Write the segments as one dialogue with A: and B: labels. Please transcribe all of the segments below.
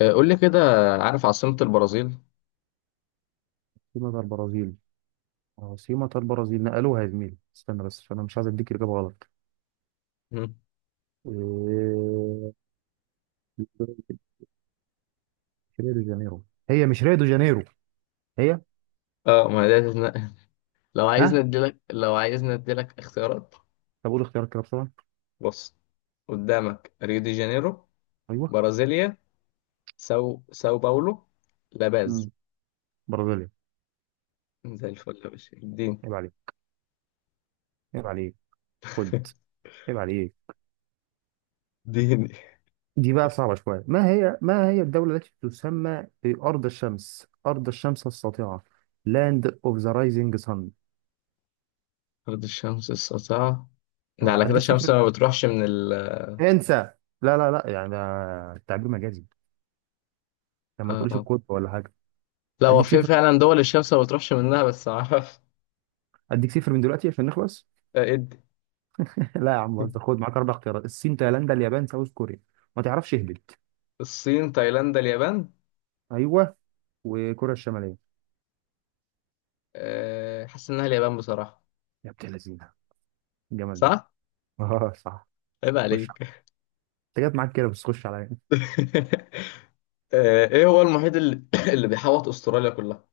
A: قول لي كده. عارف عاصمة البرازيل؟
B: عاصمة البرازيل عاصمة البرازيل. نقلوها يا زميلي، استنى بس عشان انا مش عايز اديك اجابة غلط.
A: مم.
B: إيه، ريو دي جانيرو، هي مش جانيرو، هي.
A: اه، ما ده تتنقل. لو عايزني
B: ها،
A: اديلك لو عايزني اديلك اختيارات.
B: طب قول اختيارات كده بسرعة.
A: بص، قدامك ريو دي جانيرو،
B: ايوه.
A: برازيليا، ساو باولو، لاباز.
B: مم. برازيليا.
A: زي الفل يا باشا. الدين.
B: عيب عليك، عيب عليك، خد، عيب عليك.
A: دين.
B: دي بقى صعبة شوية. ما هي الدولة التي تسمى بأرض الشمس، أرض الشمس الساطعة؟ Land of the Rising Sun.
A: أرض الشمس الساطعة؟ ده
B: اه،
A: على كده
B: اديك
A: الشمس
B: صفر،
A: ما بتروحش من
B: انسى. لا لا لا، يعني ده التعبير مجازي، لما
A: اه،
B: تقوليش
A: اه.
B: الكود ولا حاجة.
A: لا، هو
B: اديك
A: في
B: صفر،
A: فعلا دول الشمس ما بتروحش منها، بس ما اعرفش.
B: اديك صفر من دلوقتي عشان نخلص.
A: آه، ادي.
B: لا يا عم بهزر، خد معاك اربع اختيارات: الصين، تايلاندا، اليابان، ساوث كوريا. ما تعرفش اهبط.
A: الصين، تايلاند، اليابان.
B: ايوه، وكوريا الشماليه.
A: حاسس انها اليابان بصراحة.
B: يا بنت اللذينه، الجمال ده.
A: صح؟
B: اه، صح.
A: عيب
B: خش،
A: عليك.
B: انت جت معاك كده بس خش عليا انت.
A: ايه هو المحيط اللي, اللي بيحوط استراليا كلها؟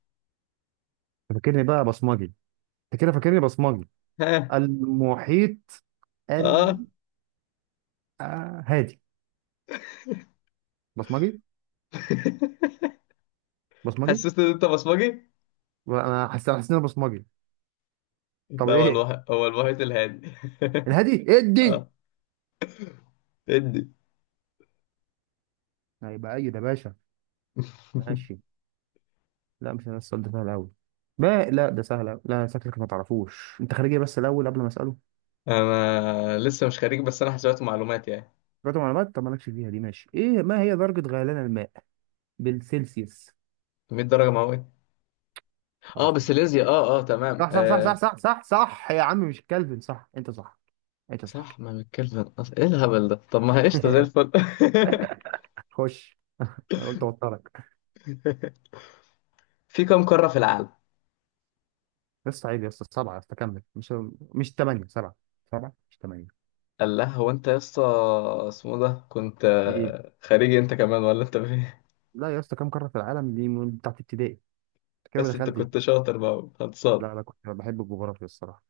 B: فاكرني بقى بصمجي، انت كده فاكرني بصمجي.
A: ها.
B: المحيط ال
A: اه.
B: هادي. بصمجي، بصمجي.
A: حسيت ان انت بصمجي.
B: انا حاسس ان انا بصمجي. طب
A: لا، هو
B: ايه،
A: هو المحيط الهادي.
B: الهادي ادي.
A: اه، ادي.
B: هيبقى ايوه يا باشا. ماشي. لا مش ده السؤال، ده سهل أوي، ما لا ده سهل أوي، لا شكلك ما تعرفوش. أنت خارجية بس الأول قبل ما أسأله.
A: انا لسه مش خريج، بس انا حسابات معلومات يعني.
B: قرأت معلومات، طب مالكش فيها دي. ماشي إيه، ما هي درجة غليان الماء بالسيلسيوس؟
A: 100 درجه مئويه. اه
B: عرفت
A: بس
B: يعني.
A: ليزيا، اه اه تمام
B: صح صح صح صح صح صح صح يا عم، مش كلفن، صح أنت، صح أنت، صح.
A: صح، ما من كلفن، ايه الهبل ده؟ طب ما هي قشطه، زي الفل.
B: خش. أنا قلت أوترك.
A: في كم قاره في العالم؟
B: بس عيب يا اسطى، سبعة يا اسطى، كمل. مش ثمانية، سبعة. سبعة مش ثمانية.
A: قال لها هو انت يا اسطى. اسمه ده كنت
B: إيه؟
A: خارجي، انت كمان ولا انت فين؟
B: لا يا اسطى، كم قارة في العالم دي من بتاعت ابتدائي. أنت كده ما
A: بس انت
B: دخلتش
A: كنت
B: بقى.
A: شاطر بقى، خلصان.
B: لا لا، كنت بحب الجغرافيا الصراحة.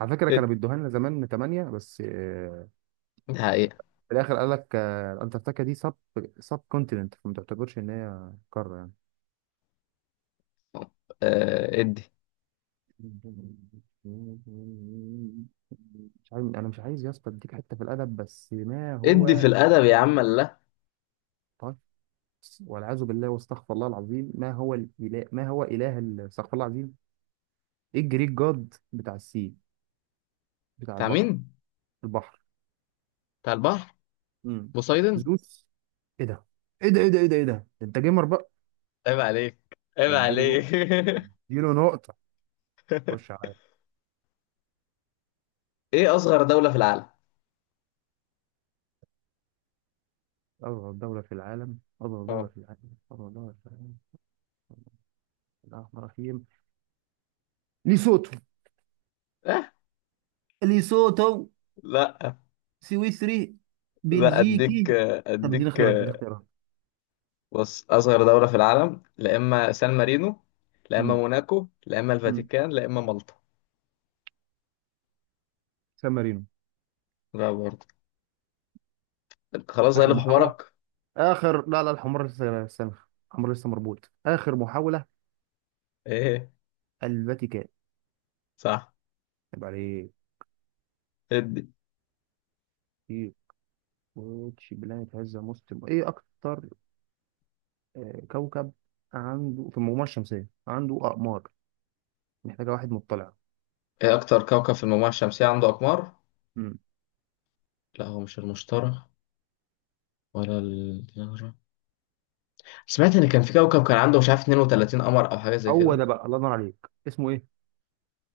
B: على فكرة كانوا
A: اد-
B: بيدوها لنا زمان ثمانية بس،
A: دي حقيقة.
B: في الاخر قال لك انتاركتيكا دي سب كونتيننت، فما تعتبرش ان هي قاره
A: آه، ادي.
B: يعني. مش عايز، انا مش عايز يا اسطى اديك حته في الادب بس ما
A: ادي في
B: هو.
A: الادب يا عم الله.
B: طيب، والعياذ بالله واستغفر الله العظيم. ما هو الاله، ما هو اله ال- استغفر الله العظيم. ايه الجريك جاد بتاع السي، بتاع
A: بتاع
B: البحر؟
A: مين؟
B: البحر.
A: بتاع البحر.
B: امم
A: بوسايدن.
B: زوس. ايه ده، ايه ده ايه ده ايه ده ايه ده، ده انت جيمر بقى.
A: عيب عليك، عيب
B: اديله نقطه،
A: عليك.
B: اديله نقطه. خش عليا.
A: ايه اصغر دولة في العالم؟
B: أصغر دولة في العالم، أصغر دولة
A: اه
B: في العالم، أصغر دولة في العالم. الأحمر فيهم. ليسوتو.
A: اه.
B: ليسوتو.
A: لا
B: سويسري.
A: لا، اديك
B: بلجيكي. طب اديني
A: اديك.
B: اختيارات، اديني اختيارات.
A: بص، اصغر دولة في العالم. لا اما سان مارينو، لا اما
B: امم
A: موناكو، لا اما
B: امم
A: الفاتيكان، لا اما مالطا.
B: سان مارينو.
A: لا برضه. خلاص،
B: آخر
A: غلب
B: محاولة،
A: حمارك.
B: آخر، لا لا، الحمار لسه، استنى، الحمار لسه مربوط. آخر محاولة.
A: ايه؟
B: الفاتيكان.
A: صح.
B: طب عليه.
A: ادي.
B: في، واتش بلانيت هاز ذا موست، إيه أكتر كوكب عنده في المجموعة الشمسية عنده أقمار؟ محتاجة واحد مطلع.
A: ايه اكتر كوكب في المجموعة الشمسية عنده اقمار؟
B: امم
A: لا، هو مش المشتري ولا الزهرة. سمعت ان كان في كوكب كان عنده، مش عارف، 32 قمر او حاجة زي
B: هو
A: كده.
B: ده بقى، الله ينور عليك، اسمه إيه؟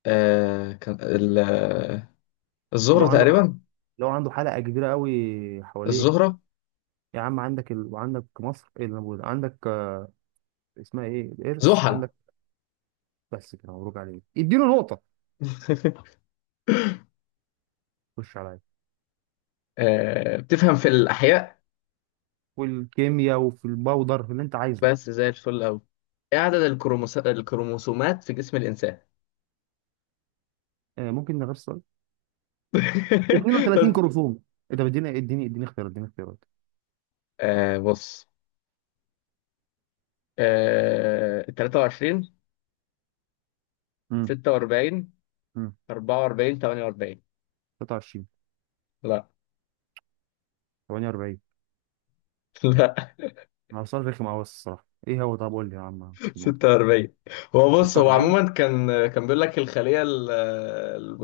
A: آه كان ال- آه،
B: لو
A: الزهرة
B: عنده ح-
A: تقريبا.
B: لو عنده حلقة كبيرة قوي حواليه.
A: الزهرة.
B: يا عم عندك ال... وعندك مصر، ايه اللي موجود عندك، اسمها ايه الارث
A: زحل.
B: عندك؟ بس كده، مبروك عليك، اديله نقطة. خش عليا.
A: آه، بتفهم في الاحياء؟
B: والكيمياء وفي الباودر، في اللي انت عايزه.
A: بس زي الفل اوي. ايه عدد الكروموسومات في جسم الانسان؟
B: آه ممكن نغير السؤال. 32 كروموسوم. ايه ده، اديني اختيارات،
A: بص. 23.
B: امم
A: 46.
B: امم
A: 44. 48.
B: 23.
A: لا.
B: 48.
A: لا.
B: هو سؤال رخم قوي بس الصراحة، ايه هو، طب قول لي يا عم، مش هاخد نقطة يا عم.
A: 46. هو بص، هو
B: 46.
A: عموما كان بيقول لك الخلية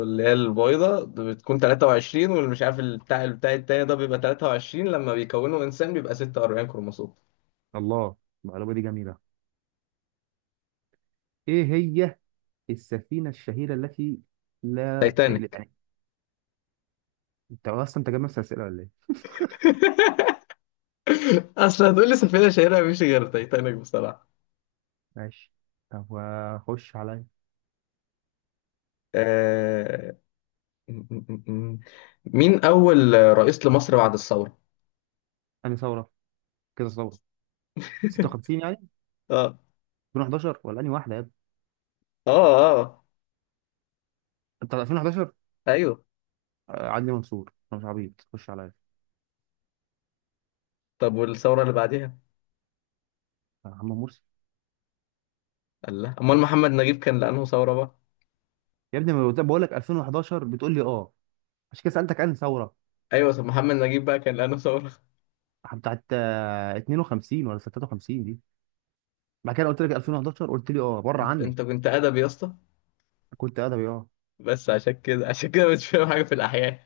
A: اللي هي البيضة بتكون 23، والمش عارف البتاع التاني ده بيبقى 23، لما بيكونوا إنسان بيبقى 46 كروموسوم.
B: الله، المعلومة دي جميلة. ايه هي السفينة الشهيرة التي، لا،
A: تايتانيك.
B: انت اصلا انت جايب نفس الاسئله ولا ايه؟
A: أصل هتقولي سفينة شهيرة مفيش غير تايتانيك بصراحة.
B: ماشي، طب وخش عليا.
A: آه... مين أول رئيس لمصر بعد الثورة؟
B: انهي ثوره؟ كده ثوره، 56 يعني،
A: اه
B: 2011 ولا انهي واحده يا ابني؟
A: اه اه.
B: انت 2011.
A: ايوه.
B: آه، عدلي منصور، انا مش عبيط. خش عليا.
A: طب والثورة اللي بعديها؟
B: آه، محمد مرسي.
A: الله، أمال محمد نجيب كان لأنه ثورة بقى.
B: يا ابني ما أنا بقول لك 2011، بتقول لي اه. عشان كده سالتك انهي ثوره،
A: ايوه، طب محمد نجيب بقى كان لانه ثوره.
B: بتاعت 52 ولا 53 دي، بعد كده قلت لك 2011 قلت لي اه، بره
A: انت
B: عني.
A: انت كنت ادبي يا اسطى.
B: كنت ادبي اه.
A: بس عشان كده عشان كده مش فاهم حاجه في الاحياء.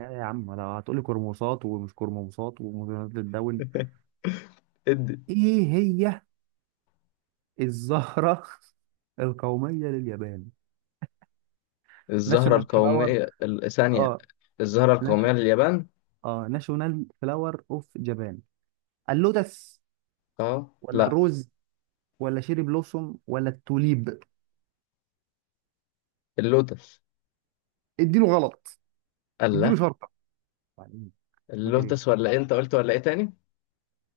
B: يا يا عم لو هتقول لي كرموسات ومش كرموسات ومثيرات للدول.
A: ادي.
B: ايه هي الزهرة القومية لليابان؟
A: الزهره
B: ناشونال فلاور.
A: القوميه ثانيه.
B: اه،
A: الزهره
B: ناش...
A: القوميه لليابان.
B: اه ناشونال فلاور اوف جابان. اللوتس
A: اه،
B: ولا
A: لا.
B: الروز ولا شيري بلوسوم ولا التوليب؟
A: اللوتس.
B: اديله غلط،
A: الله.
B: اديله شرطة. وبعدين انت فاكر ايه؟
A: اللوتس ولا إيه؟ انت قلت ولا ايه تاني؟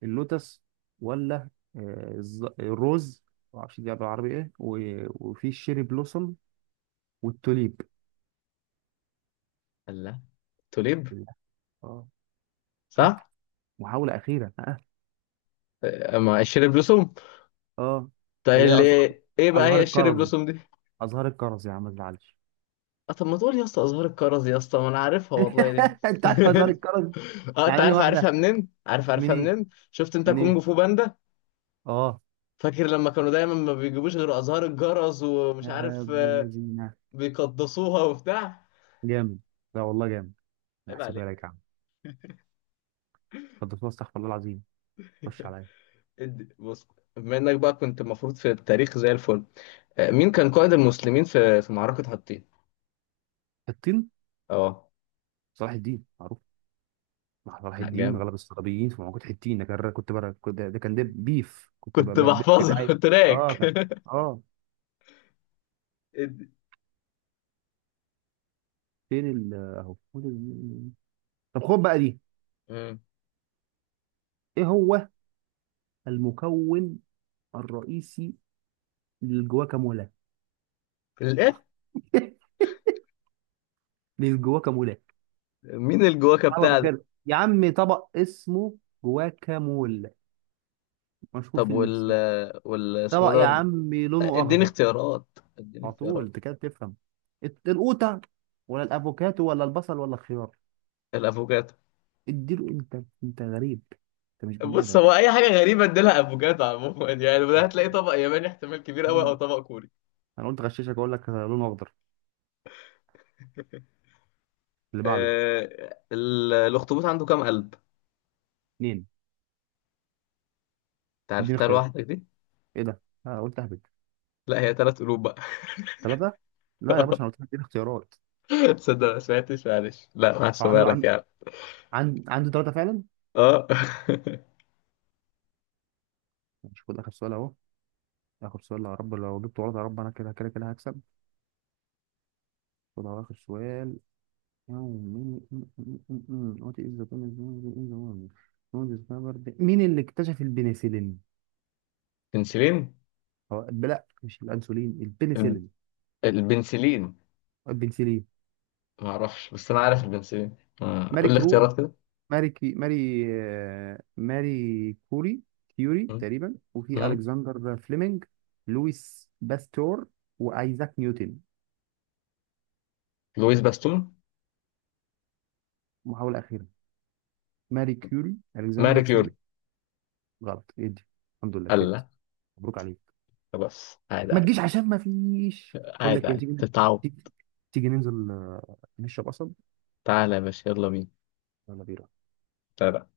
B: اللوتس ولا الروز، معرفش دي بالعربي ايه، و... وفي الشيري بلوسوم والتوليب.
A: الله. توليب.
B: لا. اه. ها،
A: صح.
B: محاولة أخيرة. ها،
A: ما الشيري بلوسوم.
B: اه،
A: طيب
B: اللي
A: اللي.
B: هي أز-
A: ايه بقى
B: أزهار
A: هي الشيري
B: الكرز،
A: بلوسوم دي؟
B: أزهار الكرز يا عم ما تزعلش.
A: اه، طب ما تقول يا اسطى ازهار الكرز يا اسطى، ما انا عارفها والله دي.
B: انت عارف هزار الكرز،
A: اه، انت
B: يعني انا
A: عارف عارفها
B: واحده
A: منين عارف
B: من
A: عارفها
B: ايه،
A: منين؟ شفت انت
B: من
A: كونج
B: ايه،
A: فو باندا؟
B: اه.
A: فاكر لما كانوا دايما ما بيجيبوش غير ازهار الجرس ومش
B: يا
A: عارف
B: ابن اللذينه،
A: بيقدسوها وبتاع.
B: جامد، لا والله جامد، انا
A: عيب
B: هحسبها
A: عليك.
B: لك يا عم. قدس، استغفر الله العظيم. خش عليا.
A: ادي. بص، بما انك بقى كنت المفروض في التاريخ زي الفل، مين كان قائد المسلمين في معركة حطين؟
B: الطين.
A: اه.
B: صلاح الدين معروف. مع صلاح
A: لا،
B: الدين،
A: جامد.
B: غلب الصليبيين في معركه حطين. ده كان، ده كان، ده بيف، كنت بقى،
A: كنت
B: في بقى
A: بحفظها.
B: إيه؟ اه
A: تراك.
B: كان، اه.
A: ادي.
B: فين ال، طب خد بقى دي.
A: مم.
B: ايه هو المكون الرئيسي للجواكامولا؟
A: الايه؟
B: للجواكامولا.
A: مين الجواكة
B: سلطه
A: بتاع ده؟
B: كده يا عم، طبق اسمه جواكامول، مشهور
A: طب
B: في
A: وال
B: المكسيك.
A: آه، وال اسمه
B: طبق يا
A: ده.
B: عم لونه
A: اديني
B: اخضر.
A: اختيارات، اديني
B: على طول،
A: اختيارات.
B: انت كده بتفهم. القوطه ولا الافوكاتو ولا البصل ولا الخيار؟
A: الافوكاتو.
B: اديله، انت انت غريب، انت مش بني
A: بص،
B: ادم.
A: هو اي حاجه غريبه اديلها افوكادو عموما. يعني وده هتلاقي طبق ياباني احتمال كبير قوي او
B: مم.
A: طبق كوري.
B: انا قلت غششك اقول لك لونه اخضر. اللي بعده.
A: الاخطبوط عنده كام قلب؟
B: اتنين.
A: انت
B: اديني
A: عرفتها
B: اختيارات،
A: لوحدك دي.
B: ايه ده، انا قلت اهبد.
A: لا، هي ثلاث قلوب بقى.
B: ثلاثه. لا يا باشا، انا قلت لك اديني اختيارات.
A: تصدق ما سمعتش، معلش، لا
B: هو
A: محسوبه
B: عنده،
A: لك يعني.
B: عنده ثلاثه فعلا.
A: اه.
B: مش، خد اخر سؤال اهو. اخر سؤال، يا رب لو جبته غلط، يا رب، انا كده كده كده هكسب. خد على آخر سؤال. What is the penicillin? مين اللي اكتشف البنسلين؟
A: بنسلين.
B: هو لا، مش الأنسولين،
A: الب-
B: البنسلين.
A: البنسلين.
B: البنسلين.
A: ما اعرفش، بس انا عارف البنسلين. آه،
B: ماري
A: قول لي
B: كرو
A: اختيارات كده.
B: ماري كي ماري آه، ماري كوري، كيوري
A: م-
B: تقريبا، وفي
A: م-
B: ألكسندر فليمنج، لويس باستور، وأيزاك نيوتن.
A: لويس باستون.
B: محاولة أخيرة. ماري كيوري،
A: ماري
B: ألكسندر
A: كيوري.
B: فليمنج. غلط، ادي. الحمد لله كسبت،
A: الله.
B: مبروك عليك.
A: خلاص، عادي
B: ما
A: عادي.
B: تجيش عشان ما فيش، بقول
A: عادي
B: لك ايه،
A: عادي
B: تيجي،
A: تتعود.
B: تيجي، تيجي ننزل نشرب قصب
A: تعالى يا باشا، يلا
B: ولا بير.
A: بينا.